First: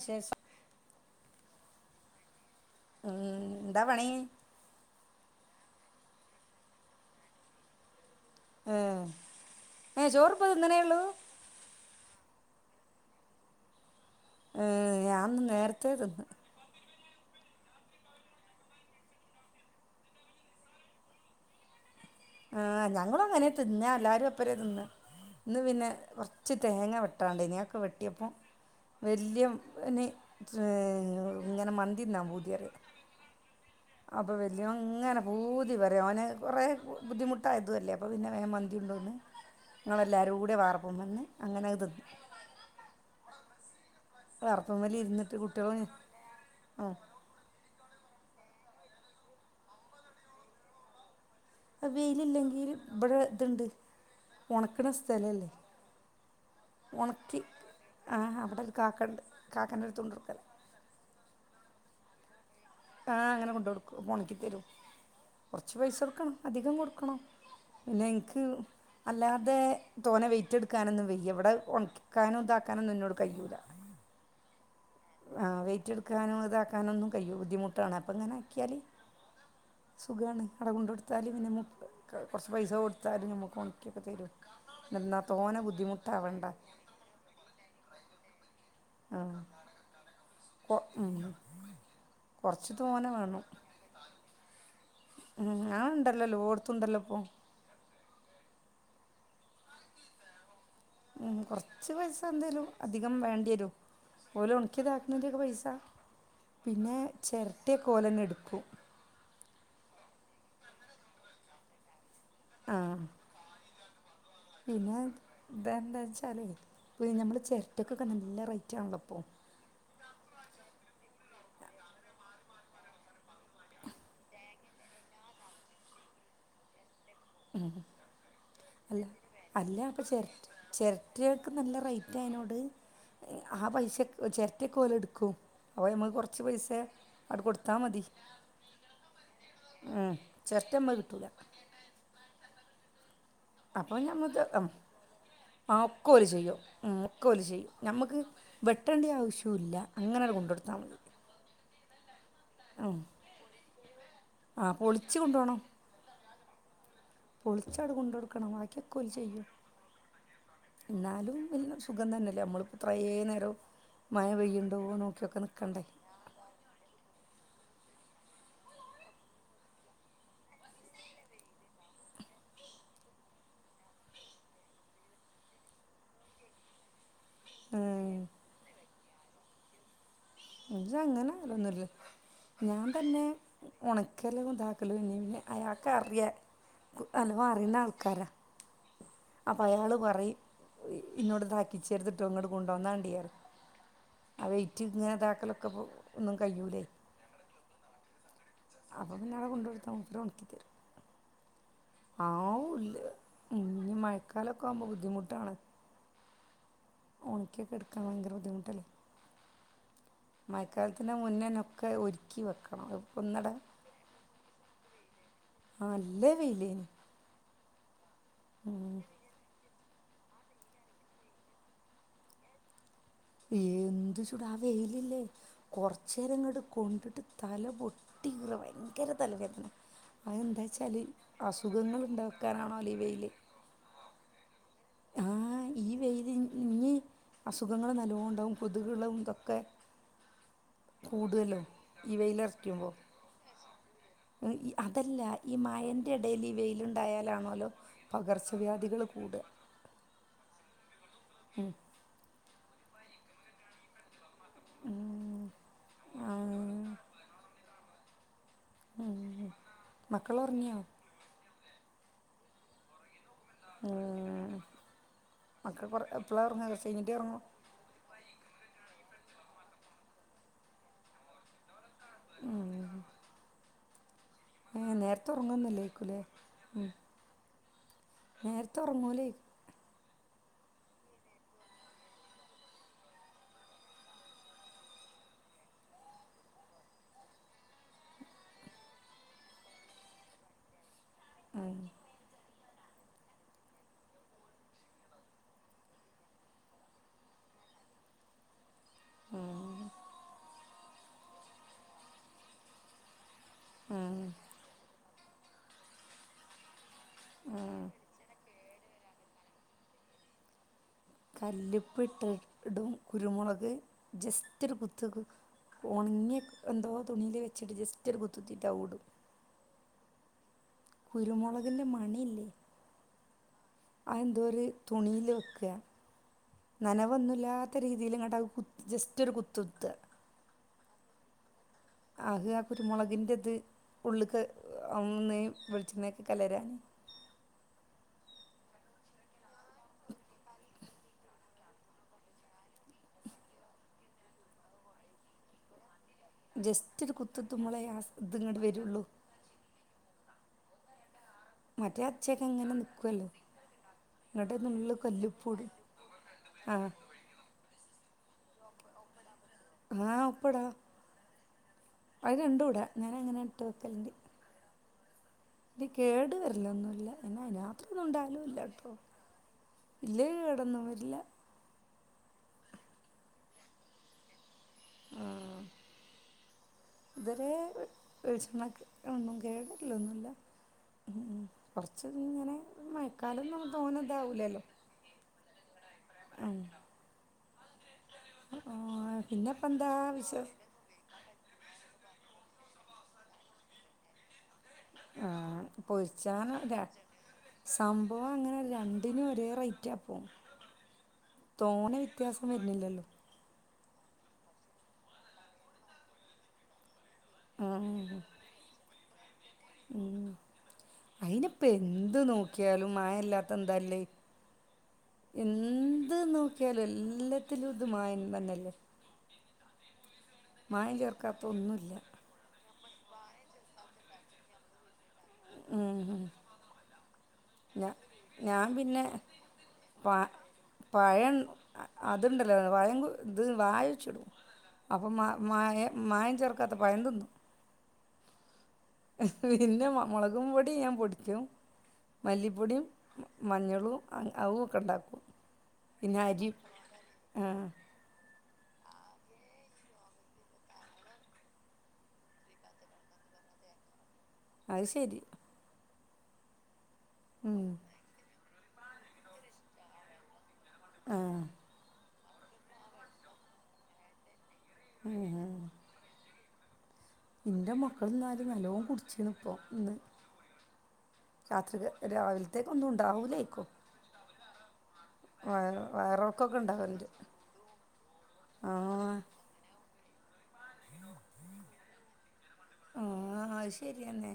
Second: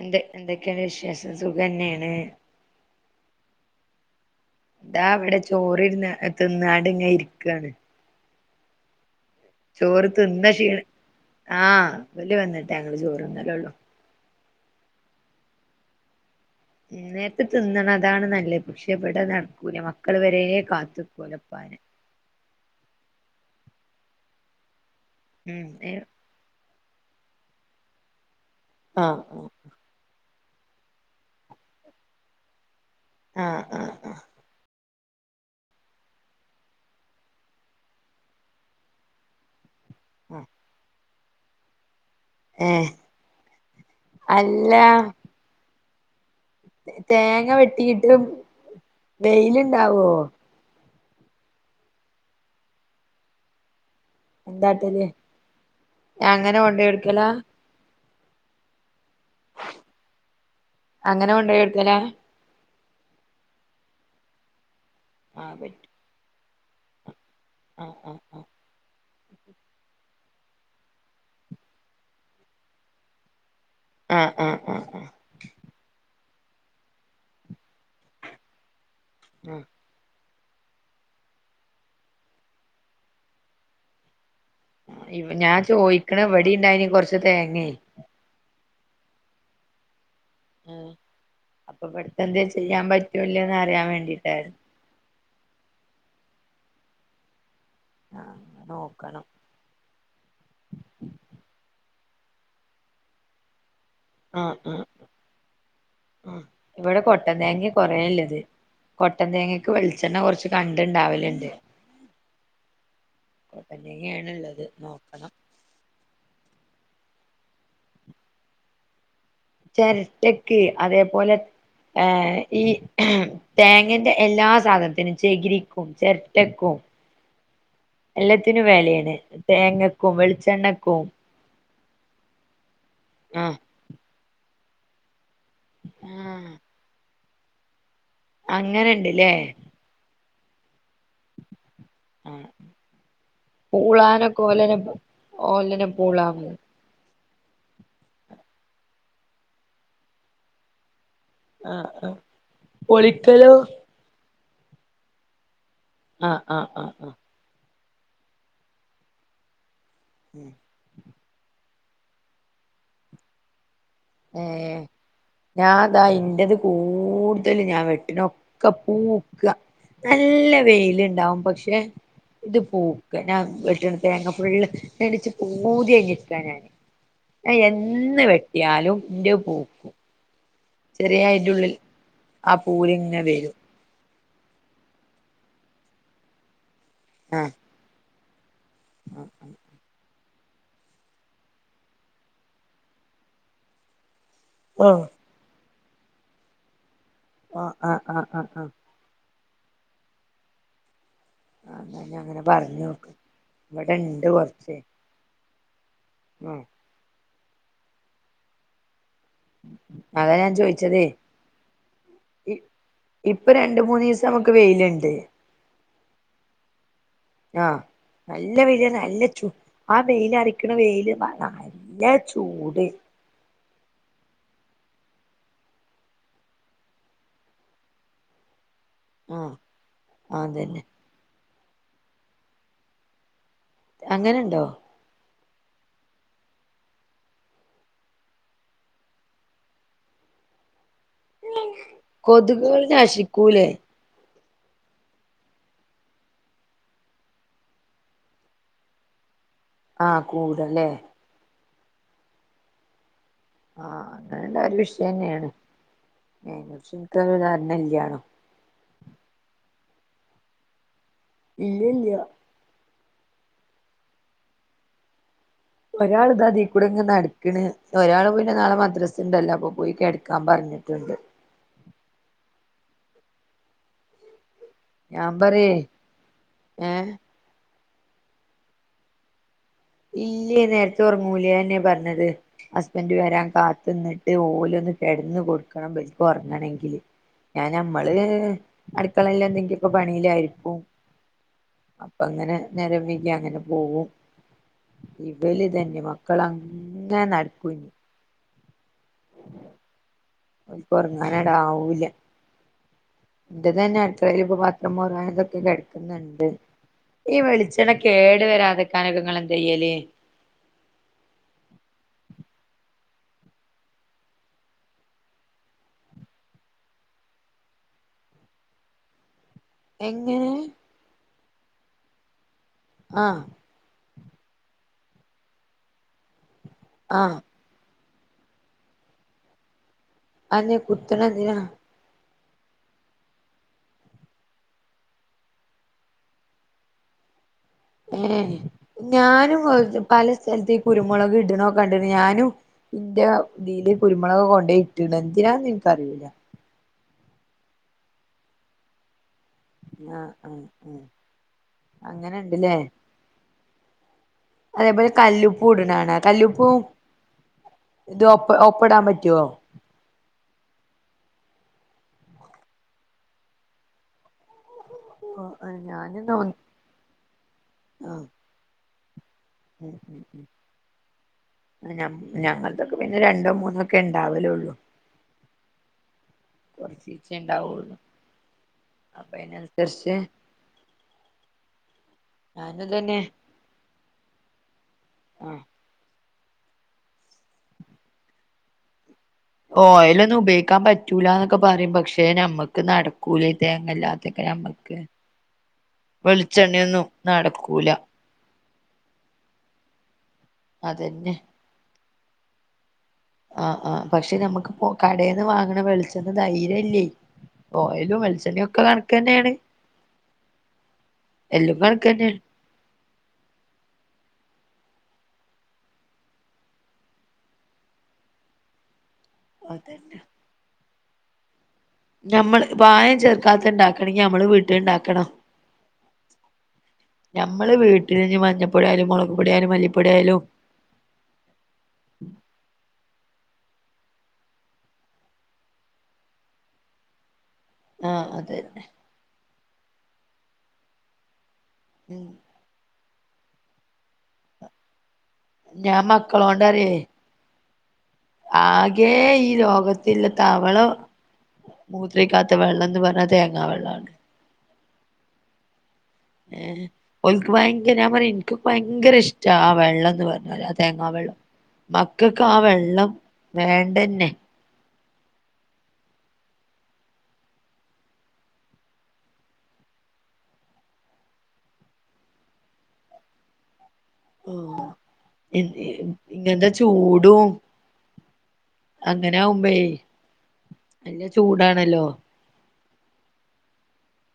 എന്ത്‌ എന്തക്കേണ് വിശേഷം സുഖന്നേണ് ഉം എന്താ പണി ദാ ഇവിടെ ചോറ് ഇരുന്ന് തിന്നാണ്ട് ഇങ്ങെ ഇരിക്കാണ്‌ ആഹ് ചോറ് അഹ് തിന്ന ചോറിപ്പ തിന്നണെ ക്ഷീണ എള്ളു ആഹ് [unintelligible] വന്നിട്ടെ ഞങ്ങള് ചോറ് തിന്നലുള്ളു ഉം ഞാൻ ഇന്ന് നേരത്തേ തിന്ന് ഈ നേരത്ത് തിന്നണം അതാണ് നല്ലെ പക്ഷേ ഇവിടെ നടക്കൂല മക്കള് വരേ കാത്ത് നിക്കുലുപ്പാനെ ആഹ് ഞങ്ങളുവങ്ങനെ തിന്നാ എല്ലാരും എപ്പരേ തിന്ന് ഇന്ന് ഉം പിന്നെ കൊറ ച്ച് തേങ്ങ വെട്ടാണ്ട് ഇനൾക്ക് വെട്ടിയപ്പൊ ആഹ് വല്യം പിന്നെ ഏഹ് ഇങ്ങനെ മന്തി തിന്നാൻ പൂതി പറയ ആഹ് ആഹ് ആഹ് അപ്പൊ വല്ല്യവൻ ഇങ്ങനെ പൂതി പറയും അവനെ കുറേ ബുദ്ധിമുട്ടായതു അല്ലേ അപ്പ പിന്നെ വേഗം മന്തി ഇണ്ടോന്ന് ആഹ് ആഹ് ഇങ്ങളെല്ലാരൂടെ വാർപ്പും വന്ന് അങ്ങനെ അത് തിന്ന് ഏഹ് അല്ല വർപ്പും വലി ഇരുന്നിട്ട് കുട്ടികള് തേങ്ങ വെട്ടിയിട്ട് വെയിലിണ്ടാവുവോ വെയിലില്ലെങ്കിൽ ഇവിടെ ഇതിണ്ട് ഒണക്കണ എന്താട്ടല് സ്ഥലല്ലെ അങ്ങനെ കൊണ്ടോയി കൊടുക്കലാ ഒണക്കി ആഹ് അവിടെ ഒരു കാക്കണ്ട് കാക്കന്റട്ത്ത് കൊണ്ടാട്ക്കല അങ്ങനെ കൊണ്ടോയ് വെക്കല ആഹ് അങ്ങനെ കൊണ്ടോടുക്കും അപ്പ ഒണക്കി തരും ആഹ് കൊറച്ച് പറ്റും പൈസ കൊടുക്കണം അധികം കൊടുക്കണം ആഹ് ആഹ് ന്നെൻക്ക് അല്ലാതെ തോനെ വെയിറ്റെടുക്കാനൊന്നും വെയ്യ ഇവിടെ ഒണക്കിക്കാനും ഇതാക്കാനൊന്നും ഇന്നോട് കഴിയൂല്ല ആഹ്ആഹ് ആഹ് ആഹ് ആഹ് വെയിറ്റെടുക്കാനും ഇതാക്കാനൊന്നും കഴിയൂ ബുദ്ധിമുട്ടാണ് അപ്പ ഇങ്ങനെ ആക്കിയാല് ഉം സുഖാണ് ആടെ കൊണ്ടോട്ത്താല് പിന്നെ [inaudible] കൊറച്ച് പൈസ കൊടുത്താലും നമുക്ക് ഒണക്കിയക്ക തരും എന്നാൽ ഇമ് ഞാൻ തോനെ ചോയിക്കണ് ബുദ്ധിമുട്ടാവണ്ട ഇവടിണ്ടായിനേ കൊറച്ച് തേങ്ങേ ആഹ് കൊ ഉം കൊറച്ച് തോനെ വേണം യാൻ വേണ്ടി ഏ ഉം ആഹ് ഇണ്ടല്ലോ എല്ലോട്ത്തുണ്ടല്ലൊ ഇപ്പൊ ആഹ് നോക്കണം ഉം കൊറച്ച് പൈസ എന്തേലും അധികം വേണ്ടി വരും ഓല് ആഹ് ആഹ് ഒണക്കിയതാക്കുന്നന്റെക്കെ പൈസ ആഹ് പിന്നേ ഇവിടെ കൊട്ടൻ തേങ്ങ ചെരട്ടെക്കെ ഓലന്നെ കൊറേള്ളത് എടുക്കും കൊട്ടൻ തേങ്ങക്ക് വെളിച്ചെണ്ണ കൊറച്ച് കണ്ടെണ്ടാവലെണ്ട് ആഹ് കൊട്ടത്തേങ്ങയാണ് ഇള്ളത് നോക്കണം ഇതെന്താച്ചാലെ ഇപ്പീ ഞമ്മള് ചെരട്ടക്കൊക്കെ നല്ല റേറ്റാണല്ലൊ ഇപ്പൊ ചെരട്ടക്ക് അതേപോലെ ഏഹ് ഈ തേങ്ങന്റെ എല്ലാ സാധനത്തിനും ചെകിരിക്കും ചെരട്ടക്കും എല്ലത്തിനും അല്ല വെലയാണ് തേങ്ങക്കും വെളിച്ചണ്ണക്കും ജിയാക്ക് നല്ല റേറ്റ് അയ്നോട് ആഹ് ആ പൈസക്ക് ചെരട്ടെക്ക ഓലെടുക്കും ഓഹ് അമ്മ്ക്ക് കൊറച്ച് ആഹ് പൈസെ അങ്ങട് കൊടുത്താ മതി അങ്ങനെ ഇണ്ട്ല്ലേ? ഉം ചെരട്ട അമ്മക്ക് കിട്ടൂല്ല ആഹ് അപ്പോൾ ഞമ്മ പൂളാനൊക്കെ ഓലെന്നെ ആ ഓലന്നെ ഒക്കെ ഓല് പൂളാവും ചെയ്യും ഉം ഒക്കെ ഓല്ചെയ്യും നമുക്ക് വെട്ടേണ്ടിയ ആവശ്യൂല്ല അങ്ങനെ ആണ്ട് കൊണ്ടട്ത്താ മതി ആഹ് ആഹ് പൊളിക്കലോ? ആഹ് പെളിച്ച് കൊണ്ടോണം ആഹ് ആഹ് ആഹ് ആഹ് പൊളിച്ചാട്ട് കൊണ്ട് കൊടുക്കണം ബാക്കിയൊക്കെ ഓല് ചെയ്യും ഉം ഇന്നാലും വല്യൊരു സുഖം തന്നെയല്ലേ നമ്മളിപ്പൊ ഇത്രേ നേരം മഴ ഏഹേ പെയ്യുണ്ടോ നോക്കിയൊക്കെ ഞാ നിൽക്കണ്ടേ ഇതാ ഇന്റെത് കൂടുതല് ഞാൻ വെട്ടിണ് ഒക്കെ പൂക്ക നല്ല വെയിലുണ്ടാവും പക്ഷെ ഇത് പൂക്ക് ഞാൻ വെട്ട്ണ തേങ്ങ ഫുള്ള് ഇങ്ങെട്ട് ഇച്ച് പൂതികഴിഞ്ഞിരിക്കാ ഞാൻ ഞാ എന്ന് വെട്ടിയാലും ഇന്റെ പൂ ഇന്റെ അങ്ങനെ ആവലൊന്നുല്ല ആ ഞാൻ പൂവിലിങ്ങനെ തന്നെ വരും ഒണക്കലും ഇതാക്കലും ഇന്നെ പിന്നെ അയാക്ക് അറിയാ നല്ലോണം ആഹ് അറിയ്ണാ ആൾക്കാരാ അപ്പൊ അയാള് പറിയും ഇന്നോട് ഇതാക്കിച്ചര്ത്ട്ടോ ഇങ്ങട്ട് കൊണ്ടന്നാണ്ടി പറയും ആ വെയിറ്റ് ആഹ് ഇങ്ങനെ ഇതാക്കലൊക്കെ ഒന്നും കഴിയൂല്ലേ ആഹ് ആഹ് ആഹ് ആഹ് ആഹ് അപ്പൊ പിന്നെ അവിടെ കൊണ്ട് കൊടുത്ത മൂപ്പര് ഒണക്കി തരും ആഹ് എന്നാ ഞാൻ അങ്ങനെ ആഹൂല്ല്യ പറഞ്ഞോക്ക് ഇഞ്ഞ് ഇവിടെണ്ട് മഴക്കാലൊക്കെ ആവുമ്പോ ബുദ്ധിമുട്ടാണ് ആഹ് ഒണിക്കിയൊക്കെ എടുക്കാൻ ഭയങ്കര ബുദ്ധിമുട്ടല്ലേ? അതാ ഞാൻ ചോയിച്ചതേ മയക്കാലത്തിന്റ മുന്നന്നെ ഒക്കെ ഒര്ക്കി വെക്കണം അത് ഇപ്പൊ ഇന്നട രണ്ട് മൂന്നീസം നമുക്ക് വെയില്ണ്ട് ആഹ് നല്ല വെയ്ലേനി ആഹ് നല്ല വെയ്ലാര്ന്ന് നല്ല ചൂ ആ വെയ്ല അറിക്കണ വെയ്ല് നല്ല ചൂട് ഏന്ത് ചുടാ ആ വെയയ്ലില്ലേ? കൊറച്ചേരം ഇങ്ങട്ട് കൊണ്ടിട്ട് തല പൊട്ടിക്കീറ ഭയങ്ക ഭയങ്കര ആഹ് തലവേദന അതന്താ അതന്നെ വെച്ചാല് അസുഖങ്ങള് ഇണ്ടാക്കാനാണാലോ ഈ വെയ്ല് അങ്ങനെണ്ടോ? ആഹ് ഈ വെയ്ല് ഇ ഇനി അസുഖങ്ങള് നല്ലോണണ്ടാവും കൊത്കളും ഇതൊക്കെ കൂടുവല്ലോ ഈ കൊതുകുകൾ വെയ്ലറിക്കുമ്പോ നശിക്കൂലേ ഉം ഈ അതല്ല ഈ മഴന്റെ എടേല് ഈ വെയ്ല് ഇണ്ടായാലാണോല്ലോ പകർച്ചവ്യാധികള് കൂട്ക ആഹ് കൂടലേ? ഉം ആഹ് അങ്ങനെ ഇണ്ടായ്ല് ഒരു വിഷയന്നേണ് അയിനെ കുറിച്ച് ഇൻക്ക് വല്ല്യ ധാരണല്യാനും ഉം അങ്ങനെ മക്കളൊറങ്ങിയോ? ഇല്ല്യല്ല്യ ഉംഹ് ഒരാള് ഇതാ കുറച്ച് ഇതീക്കൂടെങ്ങനെ കഴിഞ്ഞിട്ടേ ഉറങ്ങൂ നട്ക്ക്ണ് ഒരാള് പിന്നെ നാളെ മദ്രസ്സ് ഇണ്ടല്ലോ അപ്പൊ പോയി കെടക്കാം പറഞ്ഞ്ട്ടുണ്ട് ഉം ഏഹ് നേരത്തെ ഞാൻ പറയേ ഒറങ്ങുന്നല്ലായിക്കുലെ ഉം ഏഹ് നേരത്തെ ഒറങ്ങൂലെ ഇല്ലേ നേരത്തെ ഒറങ്ങൂലെ അതന്നെ പറഞ്ഞത് ഹസ്ബൻഡ് വരാൻ കാത്തുന്നിട്ട് ഓലൊന്ന് കിടന്ന് കൊടുക്കണം ഇബൽക്ക് ഉറങ്ങണെങ്കില് ഞാന് നമ്മള് അട്ക്കളെലെന്തെങ്കി ഇപ്പ പണിലാരിക്കും അപ്പ അങ്ങനെ നേരം വൈഗി അങ്ങനെ പോവും ഇബല് ഇതന്നെ മക്കളങ്ങന നടക്കൂനി അഹ് ഇപ്പ ഒറങ്ങാനടാവൂല്ല എന്റതന്ന ആഹ് അടുക്കളെല് ഇപ്പ പാത്രം മോറാൻതൊക്കെ കെടക്കുന്നുണ്ട് ഈ വെളിച്ചെണക്ക് കേട് വെരാതിക്കാനക്ക നിങ്ങള് എന്തയ്യല് കല്ലിപ്പ്ട്ട് ഇടും കുരുമൊളക് ജസ്റ്റൊര് കുത്ത്ക് ഒണങ്ങിയക് എന്തോ തുണീല് വെച്ച്‌ട്ട് ജസ്റ്റൊരു കുത്തുത്തിട്ട് ഔടും എങ്ങനെ കുരുമൊളകിന്റ മണി ഇല്ലേ ആഹ് ആ എന്തോര് തുണീല് വെക്ക്ക ആഹ് നനവൊന്നൂല്ലാ ത്ത രീതിലങ്ങട്ട് കു ജസ്റ്റൊര് കുത്ത്ത്ത അതെന്തെ കുത്തണന്തിന അ ഹ് ആ കുര്മൊളകിൻ്റത് ഉള്ള്ക്ക് ഔന്നെ വെളിച്ചെണെക്ക് കലരാന് ഏഹ് ഞാനും വ് പല സ്ഥലത്തി കുരുമൊളക് ഇടണൊ കണ്ട്ന് ഞാനും ഇന്റ ഇതില് കുരുമൊളക് കൊണ്ടേ ഇട്ട്ണ് എന്തിനാ എന്ക്കറീല്ല ജസ്റ്റൊര് കുത്ത്ത്തുമ്പളെ അ സ് ഇത് ഇങ്ങട്ട് വെരുള്ളൂ ന്നാ അം ഉം മറ്റെ അച്ചെക്ക അങ്ങന നിക്ക്വല്ലോ അതേപോലെ കല്ലുപ്പും ഇട്ണ കാണ കല്ലുപ്പൂ ആഹ് ഇത് ഒപ്പ ഒപ്പടാൻ പറ്റുവോ ആഹ് അപ്പ്ടാ അത് രണ്ടൂട ഞാനങ്ങന ഇട്ട് വെക്കല്ണ്ട് ങാഹ് ഇനി കേടു വെരല് ഒന്നും ഇല്ല എന്ന അയിന് മാത്രം ആഹ് ഒണ്ടാവലും ഇല്ല കേട്ടോ ഉം ഉം ഉം ഞമ്മ ഞങ്ങൾതക്ക് ഒക്കെ പിന്നെ രണ്ടോ മൂന്നോ ഒക്കെ എണ്ടാവലേ ഒള്ളൂ ആഹ് കൊറച്ചീച്ചേ ഇതരെ ഇണ്ടാവുള്ളൂ വെളിച്ചെണ്ണക്ക് അപ്പൊ ഒന്നും കേട് വരല് ഒന്നും അയിനനുസരിച്ച് ഇല്ല ഉ കൊറച്ച് ഇങ്ങനെ ഞാനും തന്നെ മയക്കാലം എന്ന് തോന്നത് അതാവൂലല്ലോ ആഹ് അഹ് ആഹ് പിന്നെപ്പെന്താ ഓയിൽ ഒന്നും വിശേഷം ഉപയോഗിക്കാൻ പ റ്റൂലന്നൊക്കെ പറയും പക്ഷേ നമ്മക്ക് നടക്കൂല ഈ തേങ്ങല്ലാതെ ഒക്കെ നമ്മള് ആഹ് പൊരിച്ചാന് താ നടക്കൂല സംഭവം അങ്ങനെ രണ്ടിനും ഒരേ റേറ്റാ ഇപ്പോം അതന്നെ തോണെ വ്യത്യാസം വരുന്നില്ല അല്ലോ ആഹ് ആഹ് പക്ഷേ ഞമ്മക്ക് ഇപ്പൊ കടേന്ന് വാങ്ങണ വെളിച്ചെണ്ണ ധൈര്യം ഇല്ലേ ഓയിലും വെളിച്ചെണ്ണ ഒക്കെ കണക്ക് തന്നെ ഏണ് ഉം അയിന് ഇപ്പ എന്ത് കണക്കന്നെയാണ് നോക്കിയാലും മായല്ലാത്ത എന്താല്ലേ എന്ത് നോക്കിയാലും എല്ലത്തിലും ഇത് മായം തന്നല്ലേ അതന്നെ മായം ചേർക്കാത്ത ഒന്നും ഇല്ല ഞമ്മള് പായം ചേർക്കാത്ത ഇണ്ടാക്കണ് എങ്കി ഞമ്മള് വീട്ടില് ഇണ്ടാക്കണം ഉം ഉം ഞമ്മള് വീട്ടിൽ ഇനി ഞാൻ മഞ്ഞപ്പൊടി പിന്നെ ആയാലും മൊളകുപൊടി ആയാലും മല്ലിപ്പൊടി പ ആയാലും പഴം അതുണ്ടല്ലോ പഴം ഇത് വായച്ചിടും അപ്പം മ മായ മായം ചേർക്കാത്ത പഴം തിന്നും ആഹ് അതന്നെ പിന്നെ മൊളകും പൊടി ഞാൻ പൊടിക്കും ഉം മല്ലിപ്പൊടിം മഞ്ഞളും ആവൂ ഒക്കെ ഇണ്ടാക്കും ഞാൻ മക്കളോണ്ടറിയേ ആകേ ഈ ലോകത്തില്ല തവള മൂത്രൊയ്ക്കാത്ത വെള്ളം ന്ന് പർഞ്ഞ തേങ്ങ വെള്ളാണ് അത് ശെരി ഏഹ് ഓൽക്ക് ഉം ഭയങ്ക ഞാൻ പറയും ഇൻക്ക് ഭയങ്കര ഇഷ്ട ആ വെള്ളം എന്ന് പറ നല്ല തേങ്ങ വെള്ളം ആഹ് മക്കക്ക് ആ വെള്ളം വേണ്ടന്നെ [unintelligible] ഇന്റെ മക്കളും ഞാനും നല്ലോണം കുട്ച്ചിരിന്ന് ഇപ്പൊ ഇന്ന് രാത്രിക് രാവിൽത്തേക്ക് ഒന്നും ഉണ്ടാവൂലേക്കും ആഹ് വയറ് വയറൾക്കം ഒക്കെ ഇങ്ങനത്തെ ഇണ്ടാവല്ണ്ട് ചൂടും അങ്ങനെ ആവുമ്പേ നല്ല ചൂടാണല്ലോ ആഹ് അത് ശരി അന്നെ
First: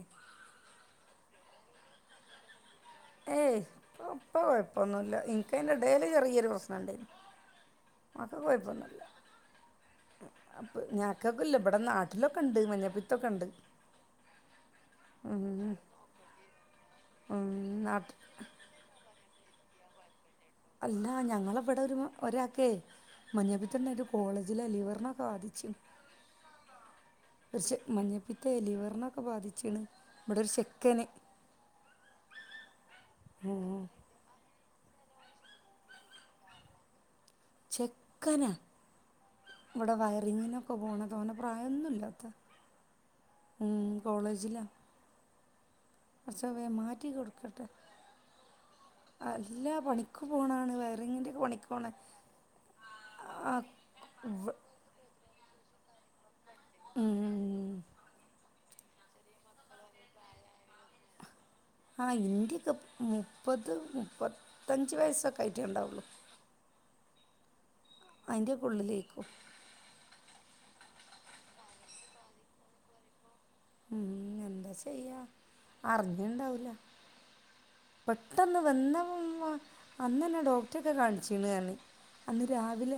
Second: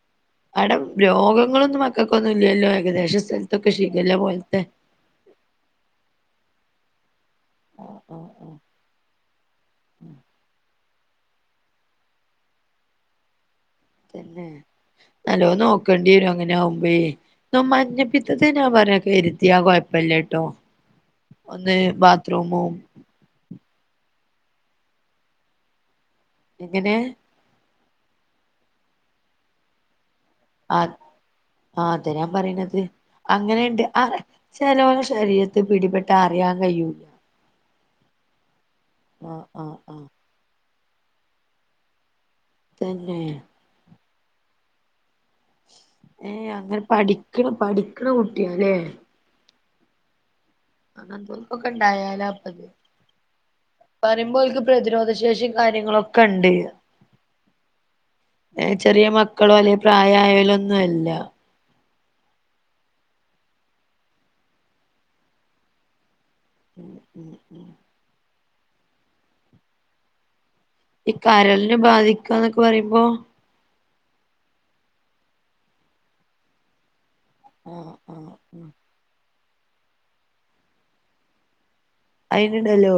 അവടം രോഗങ്ങള് ഒന്നും മക്കക്ക് ഒന്നും ഇല്ലല്ലോ ഏകദേശ സ്ഥലത്ത് ഒക്കെ ഷിഖില്ല പോൽത്തെ ഒന്നും ഇല്ല ഇൻക്ക് അയിൻ്റെ എടേല് ചെറിയ ഒരു പ്രശ്നം ഇണ്ടയ്നി ആഹ് ആഹ് അത് ആഹ് കൊയപ്പൊന്നും ഇല്ല അപ്പ് ഞങ്ങക്ക് ഒക്കെ ഇല്ല ഇവടെ നാട്ടില് ഒക്കെണ്ട് മഞ്ഞപ്പിത്തം ഒക്കെണ്ട് തന്നെ നല്ലോണം നോക്കേണ്ടി വെരും അങ്ങനെ ആകുമ്പയേ ഉം ന്ന നാട്ട് മഞ്ഞപ്പി ത്തത്തി ഞാൻ പറയാ കെര്തിയാ കൊയ്പ്പല്ല ട്ടോ അല്ല ഞങ്ങള ഇവടെ ഒരു ഒരാക്കേ മഞ്ഞപ്പിത്തം ഉണ്ടായിട്ട് കോളേജിലെ ലിവറിനെ ബാധിച്ചു എങ്ങനെ പക്ഷേ മഞ്ഞപ്പിത്തെ ലിവറിന് ഒക്കെ ബാധിച്ച്ക്ണ് അത് ആഹ് അതാ ഞാൻ പറിണത് അങ്ങനെണ്ട് ആ ചെലോലെ ശരീര ത്തില് പിടിപെട്ടാ അറിയാൻ കയ്യും ചെക്കനാ ഇവടെ ആ വയറിങ്ങിനൊക്കെ പോണതാ തോന്നെ പ്രായൊന്നുല്ലാത്ത തന്നെ ഉം കോളേജിലാ ഏഹ് കുറച്ച് വേ അങ്ങനെ മാറ്റി പഠിക്ക്ണ പഠിക്ക്ണ കുട്ട്യാ ലെ അല്ല പണിക്ക് പോണാണ് വയറിങ്ങിൻ്റെ ഒക്കെ പണിക്ക് മക്കക്കൊക്കെ പോണ ഇണ്ടായാലാപ്പത് പറിമ്പോൽക്ക് പ്രതിരോധ ശേഷിം കാര്യങ്ങളൊക്കെണ്ട് ഉം. ഏഹ് ചെറിയ മക്കളോ അല്ലേ പ്രായായോലൊന്നും അല്ല ആഹ് ഇൻ്റൊക്കെ മുപ്പത് മുപ്പത്തഞ്ച് വയസ്സൊക്കെ ആയിട്ടേ ഉണ്ടാവുള്ളു ഉം ഉം ഉം അയ്ൻ്റെക്കെ ഉള്ളിലേക്കും ഈ കരളിന് ബാധിക്കാന്നൊക്കെ പറിമ്പം ഉം ഉം എന്താ ചെയ്യാ അറിഞ്ഞ്ണ്ടാവൂല ആഹ് പെട്ടെന്ന് വന്ന് വ അന്നനെ ഡോക്ടൊക്കെ കാണിച്ച്ണ് പറഞ്ഞ് അന്ന് അയിനുണ്ടല്ലോ രാവിലെ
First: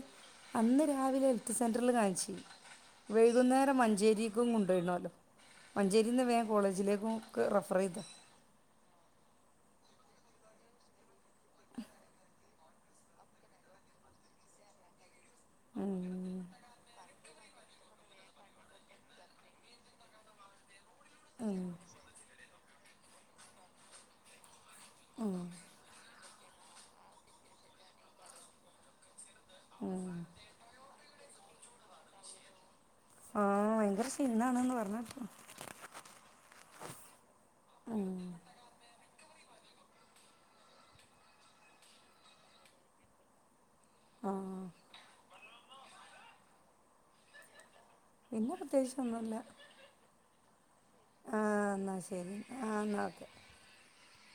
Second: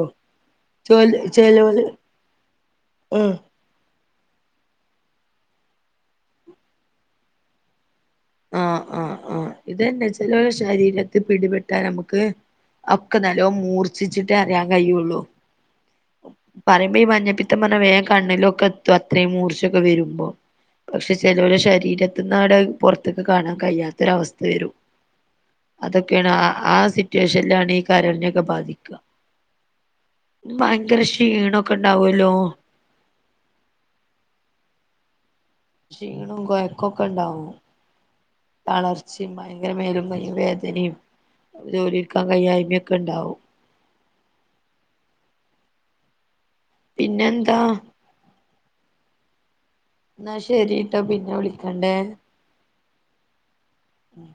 അന്ന് ചെലോ രാവിലെ ഹെൽത്ത് ചെലോല് സെന്ററിൽ കാൺച്ചീനി ആഹ് വൈകുന്നേര ടെ മഞ്ചേരീക്കും കൊണ്ടോയ്നോലൊ മഞ്ചേരിന്ന് വേം കോളേജിലേക്കും ഒക്കെ റഫറെയ്ത് [inaudible] അഹ് ഇതെന്നെ ചെലോലെ ശരീരത്തിൽ പിടിപെട്ടാ ഞമ്മക്ക് ഒക്കെ നല്ലോം മൂർഛിച്ചിട്ടേ അറിയാൻ കഴിയുള്ളു പറിമ്പം ഈ മഞ്ഞപ്പിത്തം പറഞ്ഞ വേം കണ്ണിലൊക്കെ എത്തും അത്രയും മൂർച്ചൊക്കെ വരുമ്പോ പക്ഷെ ചെലോലെ ശരീരത്തിന്നാണ്ടത് പൊറത്ത്ക്ക് കാണാൻ കഴിയാത്തൊരവസ്ഥ വരും അഹ് അതൊക്കെയാണ് ആഹ് ആ സിറ്റുവേഷനിലാണ് ഈ കരളിനൊക്കെ ബാധിക്ക ആഹ് ഇത് ഭയങ്കര ക്ഷീണൊക്കെ ഉണ്ടാവല്ലോ ആഹ് ഭയങ്കര ക്ഷീണാണ്ന്ന് പറഞ്ഞേ ക്ഷീണം കൊയ്ക്കൊക്കെണ്ടാവും തളർ ച്ചിം ഭയങ്കര മേലും, കയ്യും, വേദനിം ജോലിട്ക്കാൻ കൈയായ്മെ ഒക്കെ ഉണ്ടാവും പിന്നെന്താ പിന്നെ പ്രത്യേകിച്ചൊന്നുല്ല എന്നാ ശരി ആഹ് ആന്നാ ശരി ആഹ് ആന്നാ ഓക്കെ ഉം